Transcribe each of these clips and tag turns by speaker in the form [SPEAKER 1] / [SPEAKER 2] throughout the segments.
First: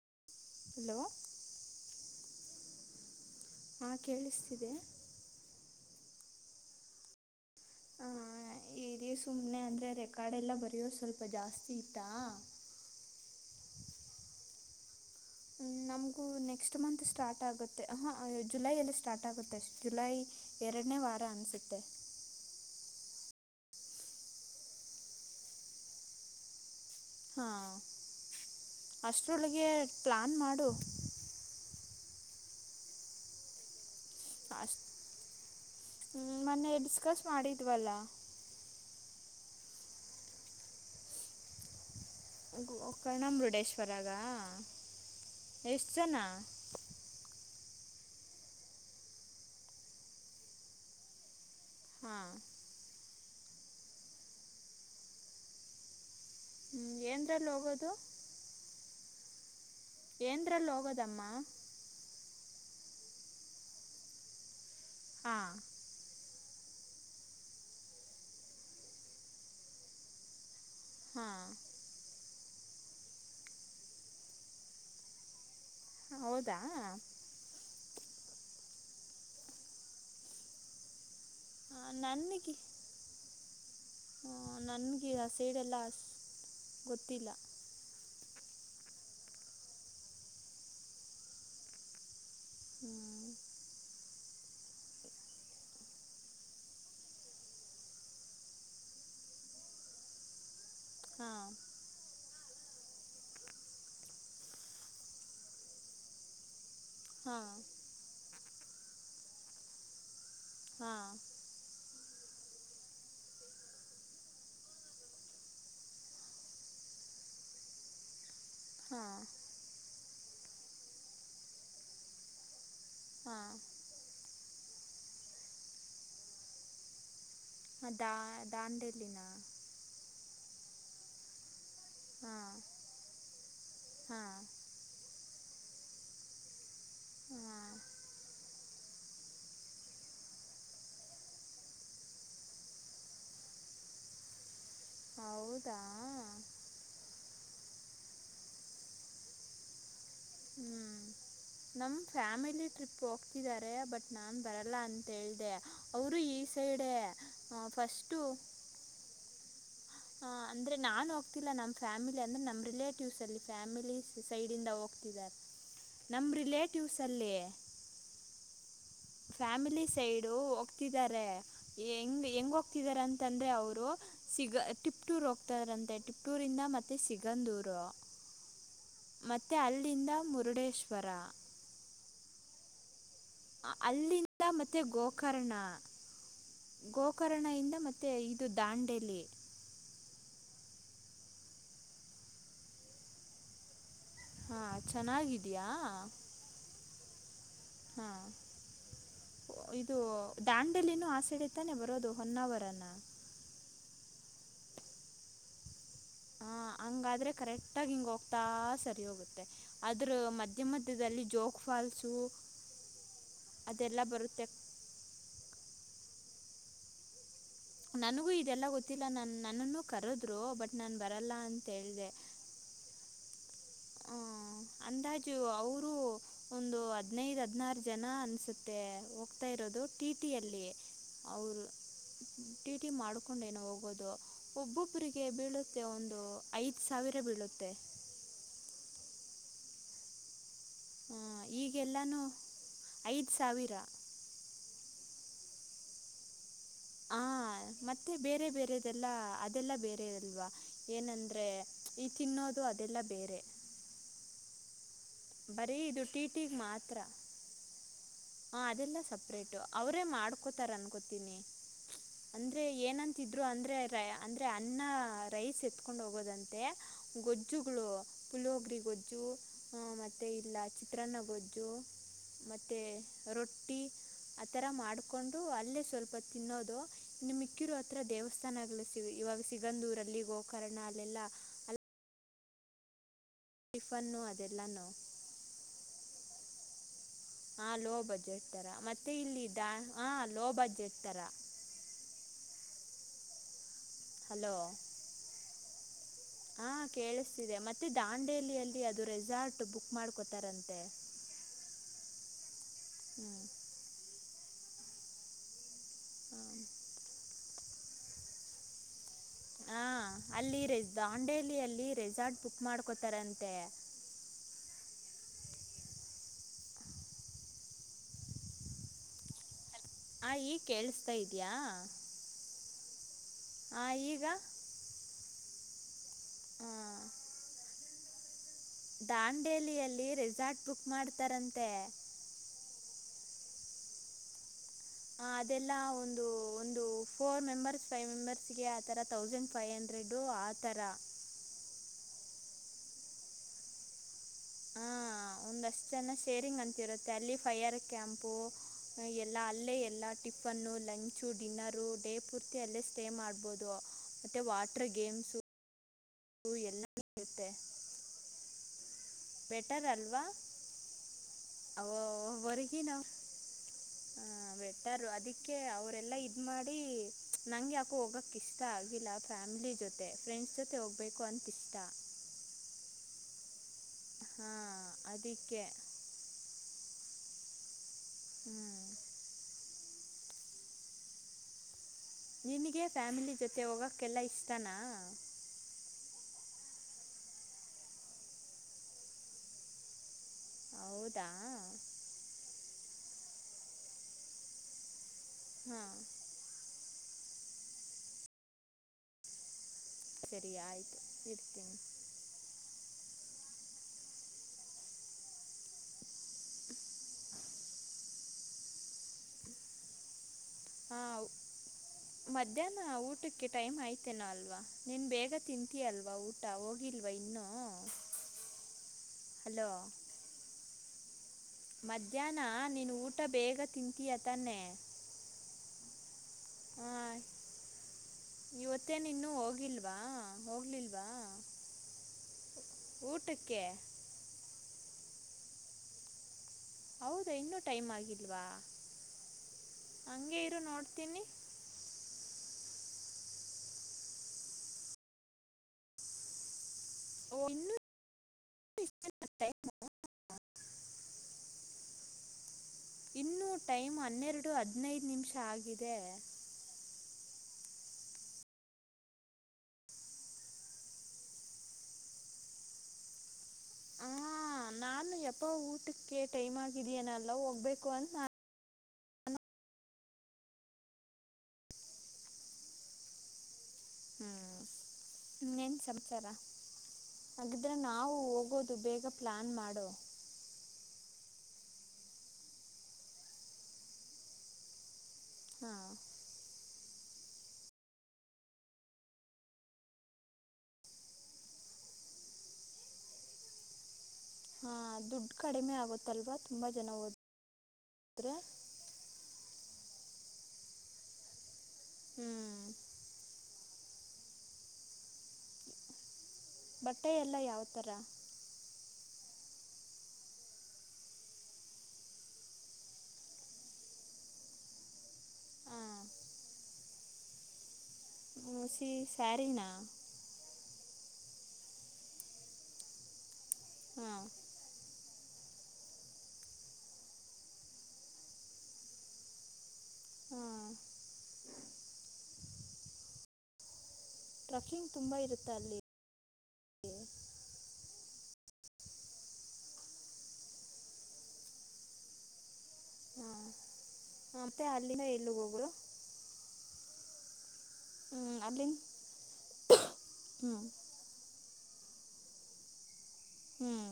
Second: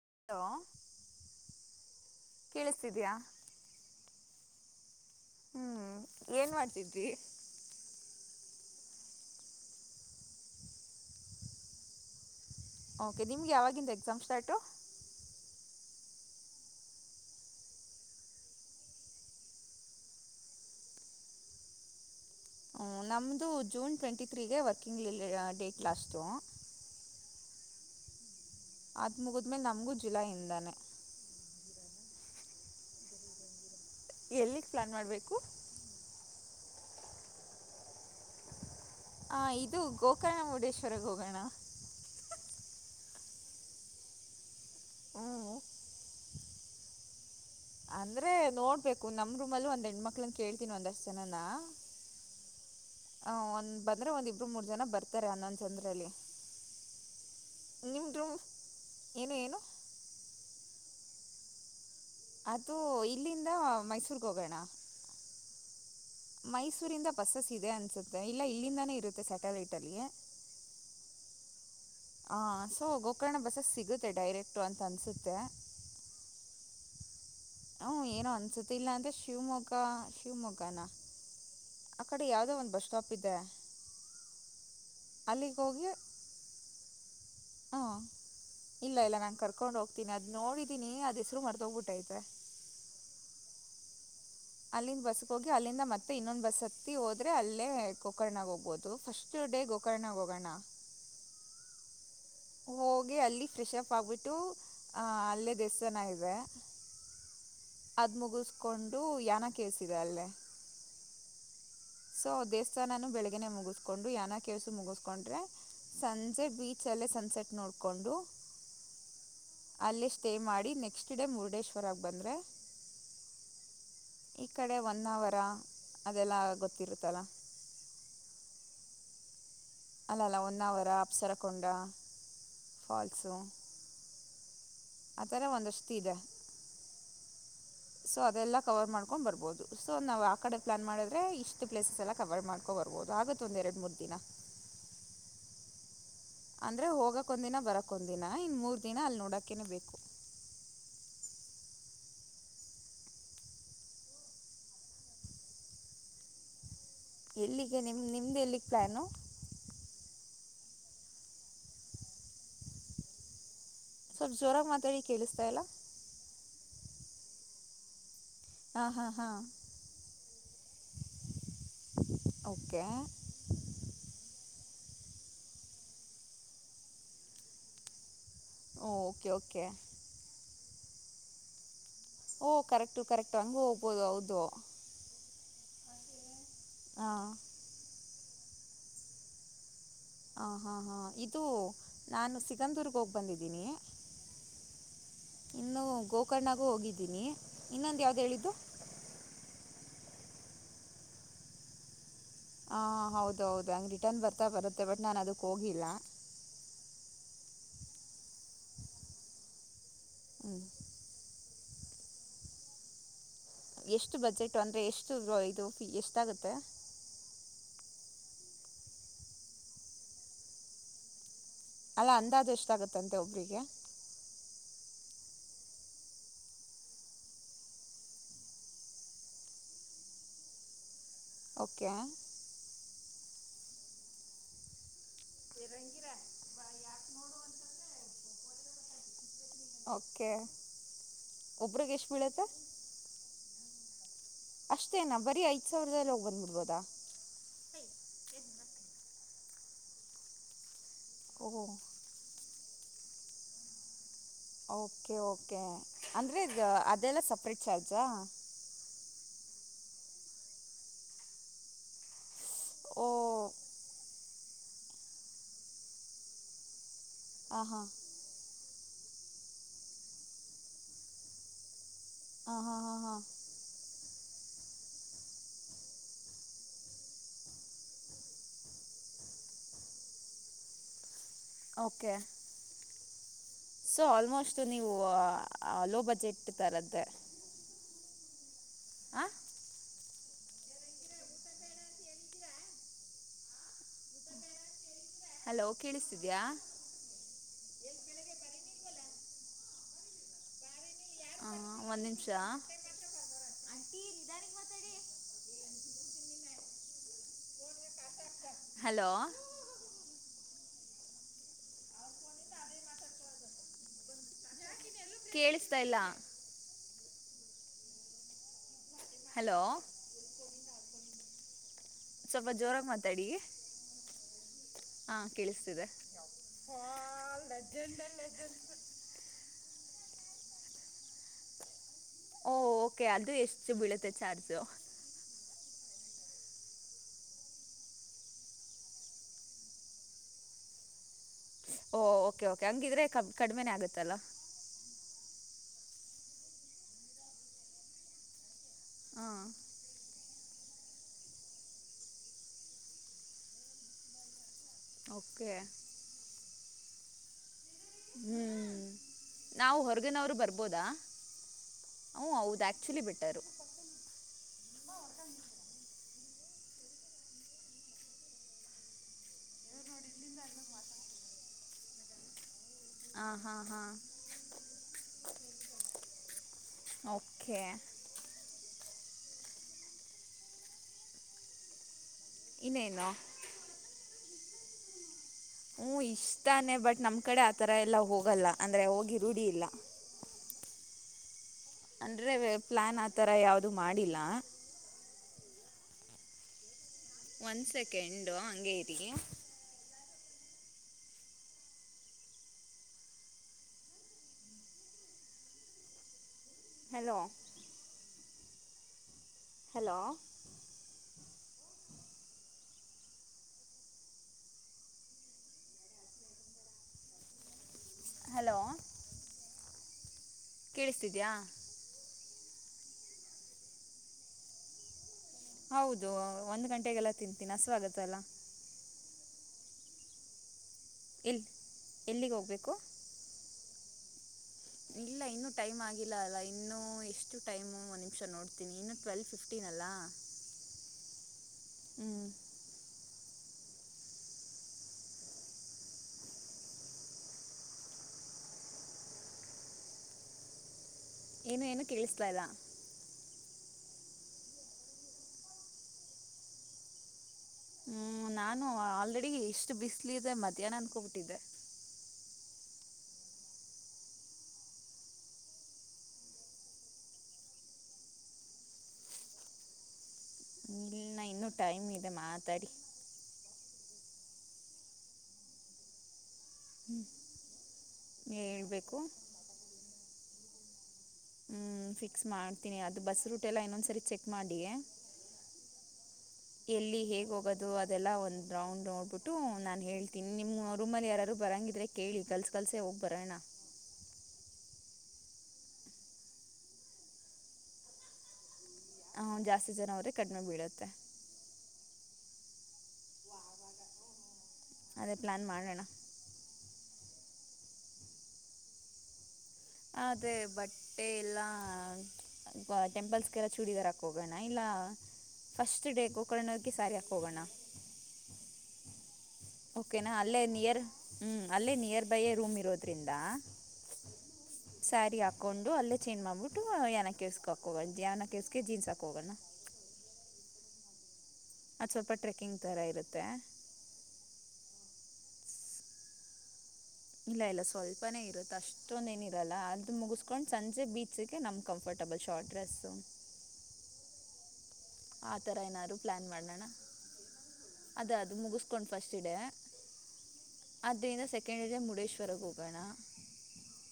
[SPEAKER 1] [unintelligible]
[SPEAKER 2] [unintelligible]
[SPEAKER 1] ಕೇಳುಸ್ತಿದ್ಯಾ?
[SPEAKER 2] ಹಾಂ ಕೇಳುಸ್ತಿದೆ.
[SPEAKER 1] ಹ್ಮ್ ಏನ್ ಮಾಡ್ತಿದ್ರಿ?
[SPEAKER 2] ಹ್ಮ್ ಈಗೆ ಸುಮ್ನೆ ಅಂಗೆ ರೆಕಾರ್ಡ್ ಎಲ್ಲ ಬರೆಯೋದ್ ಸ್ವಲ್ಪ ಜಾಸ್ತಿ ಇತ್ತಾ
[SPEAKER 1] ಓಕೆ ನಿಮ್ಗ್ ಯಾವಾಗಿಂದ ಎಕ್ಸಾಮ್ ಸ್ಟಾರ್ಟು?
[SPEAKER 2] ಹ್ಮ್ ನಮ್ಗೂ ನೆಕ್ಸ್ಟ ಮಂತ್ ಸ್ಟಾರ್ಟ್ ಆಗುತ್ತೆ ಉಹೂಂ ಅ ಜುಲೈಯಲ್ಲಿ ಸ್ಟಾರ್ಟ್ ಆಗುತ್ತೆ ಜುಲೈ ಎರಡನೇ ವಾರ ಅನ್ಸುತ್ತೆ
[SPEAKER 1] ಹ್ಮ್ ನಮ್ದು ಜೂನ್ ಟ್ವೆಂಟಿತ್ರೀಗೆ ವರ್ಕಿಂಗ್ ಡೇಟ್ ಲಾಸ್ಟು
[SPEAKER 2] ಹಾಂ
[SPEAKER 1] ಅದು ಮುಗಿದ್ಮೇಲೆ
[SPEAKER 2] ಅಷ್ಟ್ರೊಳಗೆ
[SPEAKER 1] ನಮಗೂ
[SPEAKER 2] ಪ್ಲಾನ್ ಮಾಡು.
[SPEAKER 1] ಜುಲೈಯಿಂದಾನೆ ಎಲ್ಲಿಗ್ ಪ್ಲಾನ್ ಮಾಡ್ಬೇಕು?
[SPEAKER 2] ಹ್ಮ್ ಮೊನ್ನೆ ಡಿಸ್ಕಸ್ ಮಾಡಿದ್ವಲ್ಲ?
[SPEAKER 1] ಹಾಂ ಇದು ಗೋಕರ್ಣ ಮುರ್ಡೇಶ್ವರಗೋಗಣ.
[SPEAKER 2] ಗೋಕರ್ಣ ಮುರ್ಡೇಶ್ವರಾಗ? ಎಷ್ಟ್ ಜನ?
[SPEAKER 1] ಅಂದ್ರೆ ನೋಡ್ಬೇಕು ನಮ್ ರೂಮಲ್ಲೂ ಒಂದ್ ಹೆಣ್ಮಕ್ಳನ್ ಕೇಳ್ತೀನಿ ಒಂದಷ್ಟ್ ಜನಾನ
[SPEAKER 2] ಹಾಂ
[SPEAKER 1] ಹಾಂ ಒಂದ್ ಬಂದ್ರೆ ಒಂದ್ ಇಬ್ರು ಮೂರ್ ಜನ ಬರ್ತಾರೆ ಹನ್ನೊಂದ್ ಜನ್ರಲ್ಲಿ
[SPEAKER 2] ಹ್ಮ್ ಏನ್ದ್ರಲ್ ಹೋಗೋದು?
[SPEAKER 1] ಏನು ಏನು?
[SPEAKER 2] ಏಂದ್ರಲ್ಲಿ ಲೋಗೋದಮ್ಮ
[SPEAKER 1] ಅದುೂ ಇಲ್ಲಿಂದ ಮೈಸೂರ್ಗೆ ಹೋಗೋಣ
[SPEAKER 2] ಹಾ
[SPEAKER 1] ಮೈಸೂರಿಂದ ಬಸ್ಸಸ್ ಇದೆ ಅನ್ಸುತ್ತೆ ಇಲ್ಲ ಇಲ್ಲಿಂದಾನೇ ಇರುತ್ತೆ ಸ್ಯಾಟಲೈಟ್ ಅಲ್ಲಿ
[SPEAKER 2] ಹಾ
[SPEAKER 1] ಹ ಸೊ ಗೋಕರ್ಣ ಬಸ್ಸಸ್ ಸಿಗುತ್ತೆ ಡೈರೆಕ್ಟ್ ಅಂತ ಅನ್ಸುತ್ತೆ
[SPEAKER 2] ಹೌದಾ
[SPEAKER 1] ಹ ಏನು ಅನ್ಸತಿಲ್ಲ ಅಂದ್ರೆ ಶಿವಮೊಗ್ಗ ಶಿವಮೊಗ್ಗನ ಆ ಕಡೆ ಯಾವ್ದೋ ಒಂದ್ ಬಸ್ ಸ್ಟಾಪ್ ಇದೆ
[SPEAKER 2] ಹ ನನಗೆ
[SPEAKER 1] ಅಲ್ಲಿಗೆ
[SPEAKER 2] ಹಸೈಡ್ ಗೊತ್ತಿಲ್ಲ
[SPEAKER 1] ಹ್ಮ ಇಲ್ಲ ಇಲ್ಲ ನಾನನ್ ಕರ್ಕೊಂಡ್ ಹೋಗ್ತೀನಿ ಅದ್ ನೋಡಿದೀನಿ ಅದ್ ಹೆಸರು ಮರ್ತಿಗ್ಬಿಟ್ ಐತೆ
[SPEAKER 2] ಹ್ಮ್
[SPEAKER 1] ಅಲ್ಲಿಂದ ಬಸ್ಗೆ ಹೋಗಿ ಅಲ್ಲಿಂದ ಮತ್ತೆ ಇನ್ನೊಂದ ಬಸ್ ಹತ್ತಿ ಹೋದ್ರೆ ಅಲ್ಲೇ ಗೋಕರ್ಣಗ್ ಹೋಗ್ಬೋದು ಫಸ್ಟ್ ಡೇ ಗೋಕರ್ಣ ಹೋಗೋಣ
[SPEAKER 2] ಹಾ
[SPEAKER 1] ಹೋಗಿ ಅಲ್ಲಿ ಫ್ರೆಶ್ ಅಪ್ ಆಗ್ಬಿಟ್ಟು ಆ ಅಲ್ಲೇ ದೇವಸ್ಥಾನ ಇದೆ
[SPEAKER 2] ಹಾಂ
[SPEAKER 1] ಅದ ಮೊಗಸ್ ಕೊಂಡು ಯಾನ ಕೇಸ್ ಇದೆ ಅಲ್ಲೇ
[SPEAKER 2] ಹು
[SPEAKER 1] ಸೊ ದೇವಸ್ಥಾನಾನ ಬೆಳಿಗ್ನೆ ಮುಗಿಸಸ್ಕೊಂಡು ಯಾನ ಕೇಳಸು ಮುಗಿಸಕೊಂಡ್ರೆ ಸಂಜೆ ಬೀಚ್ ಅಲ್ಲೇ ಸ್ವಲ್ಪ ಸೆಟ್ ನೋಡ್ಕೊಂಡು
[SPEAKER 2] ಹಾ
[SPEAKER 1] ಅಲ್ಲೇ ಸ್ಟೇ ಮಾಡಿ ನೆಕ್ಸ್ಟ್ ಡೇ ಮುರುಡೇಶ್ವರಕ್ಕೆ ಬಂದರೆ
[SPEAKER 2] ಹಾ
[SPEAKER 1] ಈ ಕಡೆ ಒನ್ ಹೊನ್ನಾವರ ಅದೆಲ್ಲಾ ಗೊತ್ತಿರುತ್ತಲ್ಲ
[SPEAKER 2] ಹ ದ ದಾಂಡೇಲಿನ
[SPEAKER 1] ಅಲ್ಲ ಅಲ್ಲ ಹೊನ್ನಾವರ ಅಪ್ಸರಕೊಂಡ
[SPEAKER 2] ಹಾಂ
[SPEAKER 1] ಫಾಲ್ಸು
[SPEAKER 2] ಹಾಂ
[SPEAKER 1] ಆತರ ಒಂದಷ್ಟು ಇದೆ
[SPEAKER 2] ಹ್ಮ
[SPEAKER 1] ಸೊ ಅದೆಲ್ಲ ಕವರ್ ಮಾಡ್ಕೊಂಡು ಬರ್ಬೋದು ಸೊ ನಾವು ಆ ಕಡೆ ಪ್ಲ್ಯಾನ್ ಮಾಡಿದ್ರೆ ಇಷ್ಟು ಪ್ಲೇಸಸ್ ಎಲ್ಲ ಕವರ್ ಮಾಡ್ಕೊ ಬರ್ಬೋದು ಆಗುತ್ತೆ ಒಂದ ಎರಡು ಮೂರು ದಿನ
[SPEAKER 2] ಹೌದಾ
[SPEAKER 1] ಅಂದ್ರೆ ಹೋಗಕ್ ಒಂದ ದಿನ ಬರಕ್ ಒಂದ ದಿನ ಇನ್ ಮೂರ್ ದಿನ ಅಲ್ ನೋಡಕನೆ ಬೇಕು
[SPEAKER 2] ಹ್ಮ್ ನಮ್ ಫ್ಯಾಮಿಲಿ ಟ್ರಿಪ್ ಹೋಗ್ತಿದ್ದಾರೆ ಬಟ್ ನಾನ್ ಬರಲ್ಲ ಅಂತ ಹೇಳ್ದ ಅವರು ಈ ಸೈಡ್
[SPEAKER 1] ಎಲ್ಲಿಗೆ ನಿಮ ನಿಮ್ದ ಎಲ್ಲಿಗೆ ಪ್ಲಾನು
[SPEAKER 2] ಅಂದ್ರೆ ನಾನ್ ಹೋಗ್ತಿಲ್ಲ ನ್ ಫ್ಯಾಮಿಲಿ ಅಂದ್ರೆ ನಮ್ಮ ರಿಲೇಟಿವಸ್ ಅಲ್ಲಿ ಫ್ಯಾಮಿಲಿ ಸು
[SPEAKER 1] ಸ್ವಲ್ಪ ಜೋರಾಗಿ
[SPEAKER 2] ಸೈಡಿಂದ
[SPEAKER 1] ಮಾತಾಡಿ
[SPEAKER 2] ಹೋಗ್ತಿದ್ದಾರೆ
[SPEAKER 1] ಕೇಳಿಸ್ತಾ ಇಲ್ಲ
[SPEAKER 2] ನಮ್ಮ ರಿಲೇಟ್ ರಿಲೇಟಿವ್ಸ್ ಅಲ್ಲಿ
[SPEAKER 1] ಹಾಂ ಹಾಂ ಹಾಂ
[SPEAKER 2] ಫ್ಯಾಮಿಲಿ ಸೈಡು ಹೋಗ್ತಿದ್ದಾರೆ ಹೆಂಗ್ ಹೆಂಗ
[SPEAKER 1] ಓಕೆ
[SPEAKER 2] ಹೋಗ್ತಿದ್ದಾರೆ ಅಂತಂದ್ರೆ ಅವರು ಸಿಗ ಟಿಪ್ಟೂರು ಹೋಗ್ತಾರಂತೆ ಟಿಪ್ಟೂರಿಂದ ಮತ್ತೆ ಸಿಗಂದೂರು
[SPEAKER 1] ಓಕೆ
[SPEAKER 2] ಮತ್ತೆ
[SPEAKER 1] ಓಕೆ
[SPEAKER 2] ಅಲ್ಲಿಂದ ಮುರುಡೆ ಶ್ವರ
[SPEAKER 1] ಓ ಕರೆಕ್ಟ್
[SPEAKER 2] ಅಲ್ಲಿಂದ ಮತ್ತೆ ಗೋಕರ್ಣ
[SPEAKER 1] ಹಾಂ
[SPEAKER 2] ಗೋಕರ್ಣ ಇಂದ ಮತ್ ಮತ್ತೆ ಇದು ದಾಂಡೆಲಿ
[SPEAKER 1] ಹ ಹಾ ಹಾ ಇದು ನಾನು ಸಿಗಂದೂರ್ಗ ಹೋಗಿ ಬಂದಿದ್ದೀನಿ
[SPEAKER 2] ಹಾಂ ಚೆನ್ನಾಗಿದೆಯಾ
[SPEAKER 1] ಇನ್ನು ಗೋಕರ್ಣಗೂ ಹೋಗಿದ್ ದಿನಿ ಇನ್ನೊಂದು ಯಾವ್ದ್
[SPEAKER 2] ಹಾಂ
[SPEAKER 1] ಹೇಳಿದ್ದು
[SPEAKER 2] ಇದು ದಾಂಡಲಿನ ಆಸೆಡಿತಾನೆ ಬರೋದು
[SPEAKER 1] ಹ
[SPEAKER 2] ಹೊನ್ನಾವರನ
[SPEAKER 1] ಹೌದ ಹೌದು ಹಂಗ್ ರಿಟರ್ನ್ ಬರ್ ತ್ತ ಬರುತ್ತೆ ಬಟ್ ನಾನ್ ಅದಕ್ ಹೋಗಿಲ್ಲಾ
[SPEAKER 2] ಹ ಹಂಗಾದ್ರೆ ಕರೆಕ್ಟಗ್ ಹಿಂಗ ಹೋಗ್ತಾ ಸರಿ ಹೋಗುತ್ತೆ ಆದ್ರ
[SPEAKER 1] ಹ್ಞೂ
[SPEAKER 2] ಮಧ್ಯ ಮಧ್ಯದಲ್ಲಿ ಜೋಕ್ ಕ್ವಾಲ್ಸು
[SPEAKER 1] ಎಷ್ಟು ಬಜೆಟ್ ಅಂದ್ರೆ ಎಷ್ಟು ಇದು ಎಷ್ ತ್ತಾಗುತ್ತೆ
[SPEAKER 2] ನನ್ಗೂ ಇದೆಲ್ಲಾ ಗೊತ್ತಿಲ್ಲ ನ ನನ್ನನ್ನು ಕರದ್ರು ಬಟ್ ನಾನ್ ಬರಲ್ಲ ಅಂ
[SPEAKER 1] ಅಲ್ಲಾ ಅಂದಾಜ್ ಎಷ್ಟಾಗುತ್ತಂತೆ ಒಬ್ರಿಗ್ ಗ್ಯಾ
[SPEAKER 2] ಹ ಅಂದಾಜು ಅವ್ರು ಒಂದು ಹದ್ನೈದು ಹದ್ನಾರು ಜನ ಅನ್ಸುತ್ತೆ ಹೋಗ್ತಾ ಇರೋದು ಟಿ ಟಿಯಲ್ಲಿ ಅವರು
[SPEAKER 1] ಓಕೆ
[SPEAKER 2] ಟಿ ಟಿ ಮಾಡ್ಕೊಂಡ ಏನೋ ಹೋಗ್ ಒದು ಒಬ್ ಒಬ್ ಒಬ್ರಿಗೆ ಬೀಳುತ್ತೆ ಒಂದು ಐದ್ ಸಾವಿರ ಬೀಳುತ್ತೆ
[SPEAKER 1] ಓಕೆ
[SPEAKER 2] ಹ
[SPEAKER 1] ಒಬ್ರಿಗೆ ಎಷ್ಟು
[SPEAKER 2] ಈಗೆಲ್ಲಾನೂ
[SPEAKER 1] ಬೀಳುತ್ತೆ
[SPEAKER 2] ಐದ್ ಸಾವಿರ
[SPEAKER 1] ರಿ ಐದ್ ಸಾವಿರದಲ್ಲೋಗ ಬಂದ್ ಬಿಡ್ಬೋ
[SPEAKER 2] ಹ ಮತ್ತೆ ಬೇರೆ ಬೇರೆದೆಲ್ಲ ಅದೆಲ್ಲಾ ಬೇರೆ ಅಲ್ವಾ ಏನಂದ್ರೆ
[SPEAKER 1] ಓಹ್
[SPEAKER 2] ಈ ತಿನ್ನೋದ್ ದು ಅದೆಲ್ಲ ಬೇರೆ
[SPEAKER 1] ಕೆ ಓಕೆ
[SPEAKER 2] ಬರೀ ಇದು ಟಿ
[SPEAKER 1] ಅಂದ್ರೆ
[SPEAKER 2] ಟಿಗೆ
[SPEAKER 1] ಇ
[SPEAKER 2] ಮಾತ್ರ
[SPEAKER 1] ಅದೆಲ್ಲ ಸಪ್ರೇಟ್ ಚಾರ್ಜಾ
[SPEAKER 2] ಪ್ರೆಟು ಅವರೇ ಮಾಡ್ಕೋತಾರ ಅನ್ಕೋತೀನಿ ಅಂದ್ರೆ
[SPEAKER 1] ಓ
[SPEAKER 2] ಏನಂತಿದ್ರು ಅಂದ್ರೆ ರಯ ಅಂದರೆ ಅನ್ನ ರೈಸ್ ಎತ್ಕೊಂಡು ಹೋಗೋದಂತೆ
[SPEAKER 1] ಹಾಂ
[SPEAKER 2] ಗೊಜ್ಜುಗಳು
[SPEAKER 1] ಹಾಂ
[SPEAKER 2] ಪುಲೋಗ್ರಿ ಗೊಜ್ಜು ಹ ಮತ್ ಮತ್ತೆ ಇಲ್ಲ ಚಿತ್ರನಗೊಜ್ಜು
[SPEAKER 1] ಹಾಂ
[SPEAKER 2] ಮತ್ತೆ
[SPEAKER 1] ಹಾಂ ಹಾಂ ಹಾಂ
[SPEAKER 2] ರೊಟ್ಟಿ ಆತರ ಮಾಡ್ಕೊಂಡು ಅಲ್ಲೇ ಸ್ವಲ್ಪ ತಿನ್ನೋದು ನಿಮ್ಮಿಕ್ಕಿರು ಹತ್ರ ದೇವಸ್ಥಾನಗಳು ಸಿ ಇವಾಗ ಸಿಗಂದೂರಲ್ಲಿ ಗೋಕರ್ಣ ಅಲ್ಲೆಲ್ಲ
[SPEAKER 1] ಓಕೆ ಸೊ
[SPEAKER 2] ಟಿಫನ್ನು
[SPEAKER 1] ಆಲ್ಮೋಸ್ಟ್
[SPEAKER 2] ಅದೆಲ್ಲವೂ
[SPEAKER 1] ನೀವು ಲೋ ಬಜೆಟ್ ತರದ್ದೆ
[SPEAKER 2] ಹಾಂ ಲೋ ಬಜೆಟ್ ರ ಮತ್ತೆ ಇಲ್ಲಿದ್ದ ಹಾ ಲೋ ಬಜೆಟ್ ತರ ಹಲೋ
[SPEAKER 1] ಹಲೋ ಕೇಳಿಸ್ತಿದ್ಯಾ
[SPEAKER 2] ಹಾ ಕೇಳಿಸ್ತಿದೆ ಮತ್ತೆ ದಾಂಡೇಲಿಯಲ್ಲಿ ಅ ಇದು ರೆಸಾರ್ಟ್ ಬುಕ್ ಮಾಡ್ಕೊತಾರಂತೆ
[SPEAKER 1] ಹ ಒಂದ್ ನಿಮಿಷ
[SPEAKER 2] ಹ್ಮ್ [inaudible]
[SPEAKER 1] ಹಲೋ
[SPEAKER 2] ಹ ಅಲ್ಲಿ ದಾಂಡೇಲಿಯಲ್ಲಿ ರೆಸಾರ್ಟ್ ಬುಕ್ ಮಾಡ್ಕೋತಾರಂತೆ
[SPEAKER 1] ಕೇಳಿಸ್ತಾ ಇಲ್ಲ ಹಲೋ
[SPEAKER 2] ಆ ಈಗ್ ಕೇಳಸ್ತಾ ಇದ್ಯಾ
[SPEAKER 1] ಜೋರಾಗ ಮಾತಾಡಿ
[SPEAKER 2] ಹ ಈಗ
[SPEAKER 1] ಹಾ ಕೇಳಿಸ್ತಿದೆ
[SPEAKER 2] ಹ್ಮ್
[SPEAKER 1] [unintelligible]
[SPEAKER 2] ದಾಂಡೇಲಿಯಲ್ಲಿ ರೆಸಾರ್ಟ್ ಬುಕ್ ಮಾಡ್ತಾರಂತೆ
[SPEAKER 1] ಓ ಕೆ ಅದು ಎಷ್ಟು ಬೀಳುತ್ತೆ ಚಾರ್ಜು
[SPEAKER 2] ಅದೆಲ್ಲ ಒಂದು ಒಂದು ಫೋರ್ ಮೆಂಬರ್ಸ್ ಫೈವ್ ಮೆಂಬರ್ಸ್ಗೆ ಆಥರ ತೌಸಂಡ್ ಫೈವ್ ಹಂಡ್ರೆಡು ಆ ಥರ
[SPEAKER 1] ಓ ಓಕೆ ಓಕೆ ಹಂಗಿದ್ರೆ ಕಡಿಮೆನೆ ಆಗುತ್ತಲ್ಲ
[SPEAKER 2] ಹ ಒಂದಷ್ಟ ಜನ ಶೇರಿಂಗ್ ಅಂತಿರುತ್ತೆ ಅಲ್ಲಿ ಫೈಯರ್ ಕ್ಯಾಂಪು ಹ್ಮ
[SPEAKER 1] ಹಾಂ
[SPEAKER 2] ಎಲ್ಲಾ ಅಲ್ಲೇ ಎಲ್ಲಾ ಟಪ್ ಫನ್ನು ಲಂಚು ಡಿನ್ನರು ಡೇ ಪೂರ್ತಿ ಅಲ್ಲೇ ಸ್ಟೇ ಮಾಡ್ಬಹುದು ಮೆ ವಾ ಗೇಮ್ಸ್
[SPEAKER 1] ಓಕೆ
[SPEAKER 2] ಎಲ್ಲ ಇತೆ
[SPEAKER 1] ಹ್ಮ್
[SPEAKER 2] ಬೆಟರ್ ಅಲ್ವಾ
[SPEAKER 1] ಹ್ಞೂ ಹೌದು
[SPEAKER 2] ಹೊರ್ಗಿನ
[SPEAKER 1] ಆ್ಯಕ್ಚುಲಿ ಬೆಟರು
[SPEAKER 2] ಬೆಟರ್ ಅದಕ್ಕೆ ಅವರೆಲ್ಲಾ ಇದ ಇ ಮಾಡಿ ನಂಗೆ ಯಾಕೋ ಹೋಗೋಕ್ಕೆ ಇಷ್ಟ ಆಗಿಲ್ಲ ಫ್ಯಾಮಿಲಿ ಜೊತೆ ಫ್ರೆಂಡ್ಸ್ ಜೊತೆ ಹೋಗ್ಬೇಕು ಅಂತ ಇಷ್ಟ
[SPEAKER 1] ಹ ಹಾ ಹಾ
[SPEAKER 2] ಹಾ ಅದಿಕ್ಕೆ
[SPEAKER 1] ಓಕೆ
[SPEAKER 2] ಹ್ಮ್ ನಿಮಗೆ
[SPEAKER 1] ಇನ್ನೇನು
[SPEAKER 2] ಫ್ಯಾಮಿಲಿ ಜೊತೆ ಹೋಗಕ್ಕೆಲ್ಲಾ ಇಷ್ಟ ತನ
[SPEAKER 1] ಹ್ಮಞ ಇಷ್ಟತಾನೆ ಬಟ್ ನಮ್ ಕಡೆ ಆತರ ಎಲ್ಲ ಹೋಗಲ್ಲ ಅಂದ್ರೆ ಹೋಗಿ ರೂಢ ಇಲ್ಲ
[SPEAKER 2] ಹೌದಾ
[SPEAKER 1] ಅಂದ್ರೆ ಪ್ಲಾನ್ ಆತರ ಯಾವ್ದು ಮಾಡಿಲ್ಲ
[SPEAKER 2] ಹ್ಮ್
[SPEAKER 1] ಒಂದ್ ಸೆಕೆಂಡು ಹಂಗ ಇರಿ
[SPEAKER 2] ಸರಿಯಯತ
[SPEAKER 1] ಹಲೋ ಹಲೋ
[SPEAKER 2] ಹಾ ಮಧ್ಯಾಹ್ನ ಊಟಕ್ಕೆ ಟೈಮ್ ಐತೆೇನಾ ಅಲ್ವಾ ನೀನ್ ಬೇಗ ತಿಂತೀಯ ಅಲ್ವಾ ಊಟ ಹೋಗಿಲ್ವಾ ಇನ್ನೂ
[SPEAKER 1] ಹಲೋ
[SPEAKER 2] ಹಲೋ
[SPEAKER 1] ಕೇಳಿಸ್ತಿದ್ಯಾಾ
[SPEAKER 2] ಮಧ್ಯಾಹ್ನ ನೀನ್ ಊಟ ಬೇಗ ತಿಂತೀಯ ತಾನೆ
[SPEAKER 1] ಹೌದು ಒಂದ್ ಗಂಟೆಗೆಲ್ಲ ತಿಂತೀನಿ ಹಸ್ವುಆಗತ್ತಲ್ಲಾ
[SPEAKER 2] ಮತ್ತೆ ನಿ ಇನ್ನು ಹೋಗಿಲ್ವಾ ಹೋಗ್ಲಿಲ್
[SPEAKER 1] ಎಲ್ಲಿ ಎಲ್ಲಿಗೆ ಹೋಗ್ಬೇಕು
[SPEAKER 2] ಕೆೆ
[SPEAKER 1] ಇಲ್ಲ ಇನ್ನುೂ ಟೈಮ್ ಆಗಿಲ್ಲ ಅಲ್ಲ ಇನ್ನು
[SPEAKER 2] ಹೌದಾ
[SPEAKER 1] ಎಷ್ಟು
[SPEAKER 2] ಇನ್ನೂ
[SPEAKER 1] ಟೈಮು
[SPEAKER 2] ಟೈಮ್
[SPEAKER 1] ಒಂದು ನಿಮಿಷ
[SPEAKER 2] ಆಗಿಲ್ವಾ
[SPEAKER 1] ನೋಡ್ತೀನಿ ಇನ್ನು ಟ್ವೆಲ್ವ ಫಿಫ್ಟೀನ್ ಅಲ್ಲ
[SPEAKER 2] ಹಂಗೆ ಇರು ನೋಡ್ತೀನಿ
[SPEAKER 1] ಹ
[SPEAKER 2] ಓ ಇನ್ನು [inaudible]
[SPEAKER 1] ಏನು ಏನು ಕೇಳಿಸ್ತಾಇಲ್ಲ
[SPEAKER 2] ಇನ್ನು ಟೈಮ್ ಹನ್ನೆರಡು ಹದ್ಿನೈದು ನಿಮಿಷ ಆಗಿದೆ
[SPEAKER 1] ಹ್ಮ್ ನಾನು ಆಲ್ರೆಡಿ ಎಷ್ಟು ಬಿಸಿ್ಲ ಇದೆ ಮಧ್ಯಾಹ್ನ ಅನ್ಕೋಬಿಟ್ಟಿದ್ದೆ
[SPEAKER 2] ಹ ನಾನು ಎಪ್ಪ ಊಟಕ್ಕೆ ಟೈಮ್ ಆಗಿದೀನಲ್ಲ ಹೋಗ್ಬೇಕು ಅಂತ
[SPEAKER 1] ಇನ್ನುೂ ಟೈಮ್ ಇದೆ ಮಾ ತಡಿ
[SPEAKER 2] ಹ್ಮ್ ಏನ್ ಸಮಾಚಾರ ಹಾಗಿದ್ರೆ ನಾವು ಹೋಗೋದು
[SPEAKER 1] ಹೇಳಬೇಕು
[SPEAKER 2] ಬೇಗ ಪ್ಲಾನ್ ಮಾಡೋ
[SPEAKER 1] ಹ್ಮ್ ಫಿಕ್ಸ್ ಮಾಡ್ತೀನಿ ಅದು ಬಸ್ ರೂಟ್ ಎಲ್ಲ ಇನ್ನೊಂದ್ಸರಿ ಚೆಕ್ ಮಾಡಿ
[SPEAKER 2] ಹಾ
[SPEAKER 1] ಎಲ್ಲಿ ಹೇಗ್ ಹೋಗೋದು ಅದೆಲ್ಲ ಒಂದು ರೌಂಡ್ ನೋಡ್ಬಿಟ್ಟು ನಾನು ಹೇಳ್ತೀನಿ ನಿಮ್ಮ ರೂಮ್ಲ್ಲಿ ಯಾರಾರು ಬರಂಗಿದ್ರೆ ಕೇಳಿ ಕಲ್ಸ ಕಲ್ಸೆ ಹೋಗಿ ಬರೋಣ
[SPEAKER 2] ಹಾಂ ದುಡ್ಡು ಕಡಿಮೆ ಆಗುತ್ತಲ್ವಾ ತುಂಬ ಜನ ಓದರೆ
[SPEAKER 1] ಹ ಜಾಸ್ತಿ ಜನ ಅವ್ರೆ ಕಡಿ್ಮಾಗ ಬೀಡತ್ತೆ
[SPEAKER 2] ಹ್ಮ್
[SPEAKER 1] ಅದೇ ಪ್ಲಾನ್ ಮಾಡಾಣ
[SPEAKER 2] ಬಟ್ಟೆ ಎಲ್ಲ ಯಾವತರನಾ
[SPEAKER 1] ಅದೇ ಬಟ್ಟೆ ಎಲ್ಲ ಟೆಂಪಲ್ಸ್ಗೆಲ್ಲ ಚೂಡಿದಾರಕೋಗೋಣ ಇಲ್ಲ ಫಸ್ಟ್ ಡೇ
[SPEAKER 2] ಹಾಂ
[SPEAKER 1] ಕೋಕರ್ಣದಕ್ಕೆ ಸ್ಯಾರಿ ಹಾಕೋಗೋಣ
[SPEAKER 2] ಹ್ಮ ಶಿ
[SPEAKER 1] ಓಕೆನಾ ಅಲ್ಲ ನಿಯರ್ ಹ್ಮ್ ಅಲ್ಲೇ ನಿಯರ್ ಬೈೇ ರೂಮ್ ಇರೋದ್ರಿಂದ
[SPEAKER 2] ಹ್ಮ
[SPEAKER 1] ಸ್ಯಾರಿ ಹಾಕ್ಕೊಂಡು ಅಲ್ಲೇ ಚೇಂಜ್ ಮಾಡಿಬಿಟ್ಟು ಯಾನ ಕ್ಯೇಸ್ ಹಾಕೋಗಣ ಯಾನ ಕೇಸ್ಗೆ ಜೀನ್ಸ್ ಹಾಕೋಹೊಗಣ
[SPEAKER 2] ಹ್ಮ್
[SPEAKER 1] ಅದು ಸ್ವಲ್ಪ ಟ್ರೆಕ್ಕಿಂಗ್ ತರ ಇರುತ್ತೆ
[SPEAKER 2] ಟ್ರಕಿಂಗ್ ತುಂಬಾ ಇರುತ್ತೆ ಅಲ್ಲಿ
[SPEAKER 1] ಇಲ್ಲ ಇಲ್ಲ ಸ್ವಲ್ಪನೇ ಇರುತ್ತ ಅಷ್ಟೊಂದ ಏನಿರಲ್ಲ ಅದು ಮುಗಿಸಸ್ಕೊಂಡ್ ಸಂಜೆ ಬೀಚಗೆ ನಮ್ ಕಂಫರ್ಟಬಲ್ ಶಾರ್ಟ್ ಡ್ರೆಸ್
[SPEAKER 2] ಹ್ಮ ಹ್ಮ್
[SPEAKER 1] ಆ ತರ ಏನಾದಾರರು ಪ್ಲಾನ್ ಮಾಡೋಣ ಅದ
[SPEAKER 2] ಹ್ಞೂ
[SPEAKER 1] ಅದು
[SPEAKER 2] ಅಲ್ಲಿಂದ
[SPEAKER 1] ಮುಗಿಸಸ್ಕೊಂಡ್ ಫಸ್ಟ್ ಇಡ
[SPEAKER 2] ಹ್ಞೂ
[SPEAKER 1] ಅದ್ರಂದ ಕೆಳಜ ಮುಡೇಶ್ವರ ಹೋಗಣ
[SPEAKER 2] ಹ್ಮ್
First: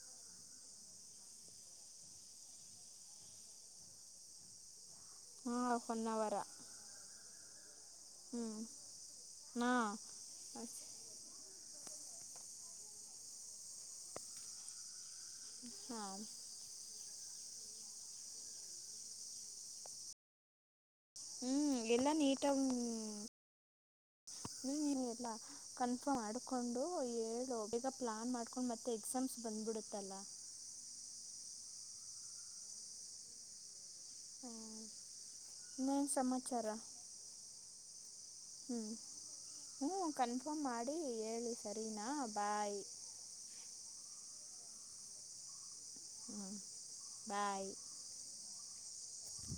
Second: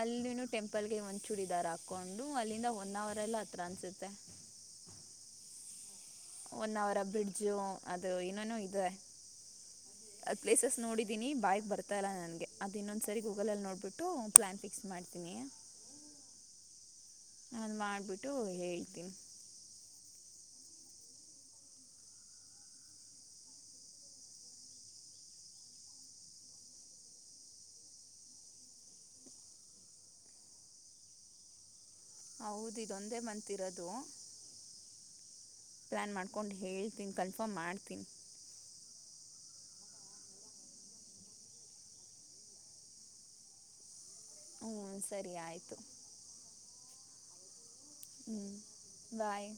[SPEAKER 1] ಅಲ್ಲಿ ಟೆಂಪಲ್ಗೆ ಒಂದು ಚೂಡಿದಾರ ಹಾಕ್ಕೊಂಡು ಅಲ್ಲಿಂದ ಒಂದು ಅವರೆ ಎಲ್ಲ ಹತ್ರಿ ಅನ್ಸುತ್ತೆ
[SPEAKER 2] ಹ್ಮ್
[SPEAKER 1] ಒನ್ ಅವರ್ ಅಬ್ಬಿಡ್ ಜ ಅದು ಇನ್ನನುೋ
[SPEAKER 2] ಹ್ಞೂ
[SPEAKER 1] ಇದೆ
[SPEAKER 2] ಹಾ
[SPEAKER 1] ಅ್ ಪ್ಲೇಸಸ್ ನೋಡಿದ್ದೀನಿ ಬಾಯಕ್ ಬರ್ ಲ್ಲ ನನ್ಗೆ ಅದು ಇನ್ನೊಂದಸರಿ ಗೂಗಲ್ ಅ ನೋಡ್ಬಿಟ್ಟು ಪ್ಲಾನ್ ಫಿಕ್ಸ್ ಮಾಡತೀನಿ
[SPEAKER 2] ಹ್ಮ
[SPEAKER 1] ನನ್ು ಮಾಡ್ಬಿಟ್ಟು ಹೇಳ್ತೀನಿ
[SPEAKER 2] ಹ್ಮಞ ಎಲ್ಲ ನೀಟಾಗಿ ಹ ನೀ ಎಲ್ಲ ಕನ್ಫರ್ಮ್ ಮಾಡಡ್ಕೊಂಡು ಹೇಳು ಬೇಗ ಪ್ಲಾನ್ ಮಾಡ್ಕೊಂಡು ಮತ್ತೆ ಎಕ್ಸಾಮ್ಸ್ ಬಂದ್ಬಿಡುತ್ತಲ್ಲ
[SPEAKER 1] ಹೌದ ಇದೊಂದೇ ಮಂತ ಇರೋದು
[SPEAKER 2] ಇನ್ನೇನು
[SPEAKER 1] ಪ್ಲಯಾನ್ ಮಾಡ್ಕೊಂಡು
[SPEAKER 2] ಸಮಾಚಾರ
[SPEAKER 1] ಹೇಳ್ತೀನಿ ಕನ್ಫರ್ಮ್ ಮಾಡ್ತೀನಿ
[SPEAKER 2] ಹ್ಞ ಕನ್ಫರ್ಮ್ ಮಾಡಿ ಹೇಳು ಸರಿನಾ ಬಾಯ್
[SPEAKER 1] ಹ್ಮ್ ಸರಿ ಆಯ್ತು
[SPEAKER 2] ಹ ಬಾಯ್
[SPEAKER 1] ಹ್ಮ ಬಾಯ್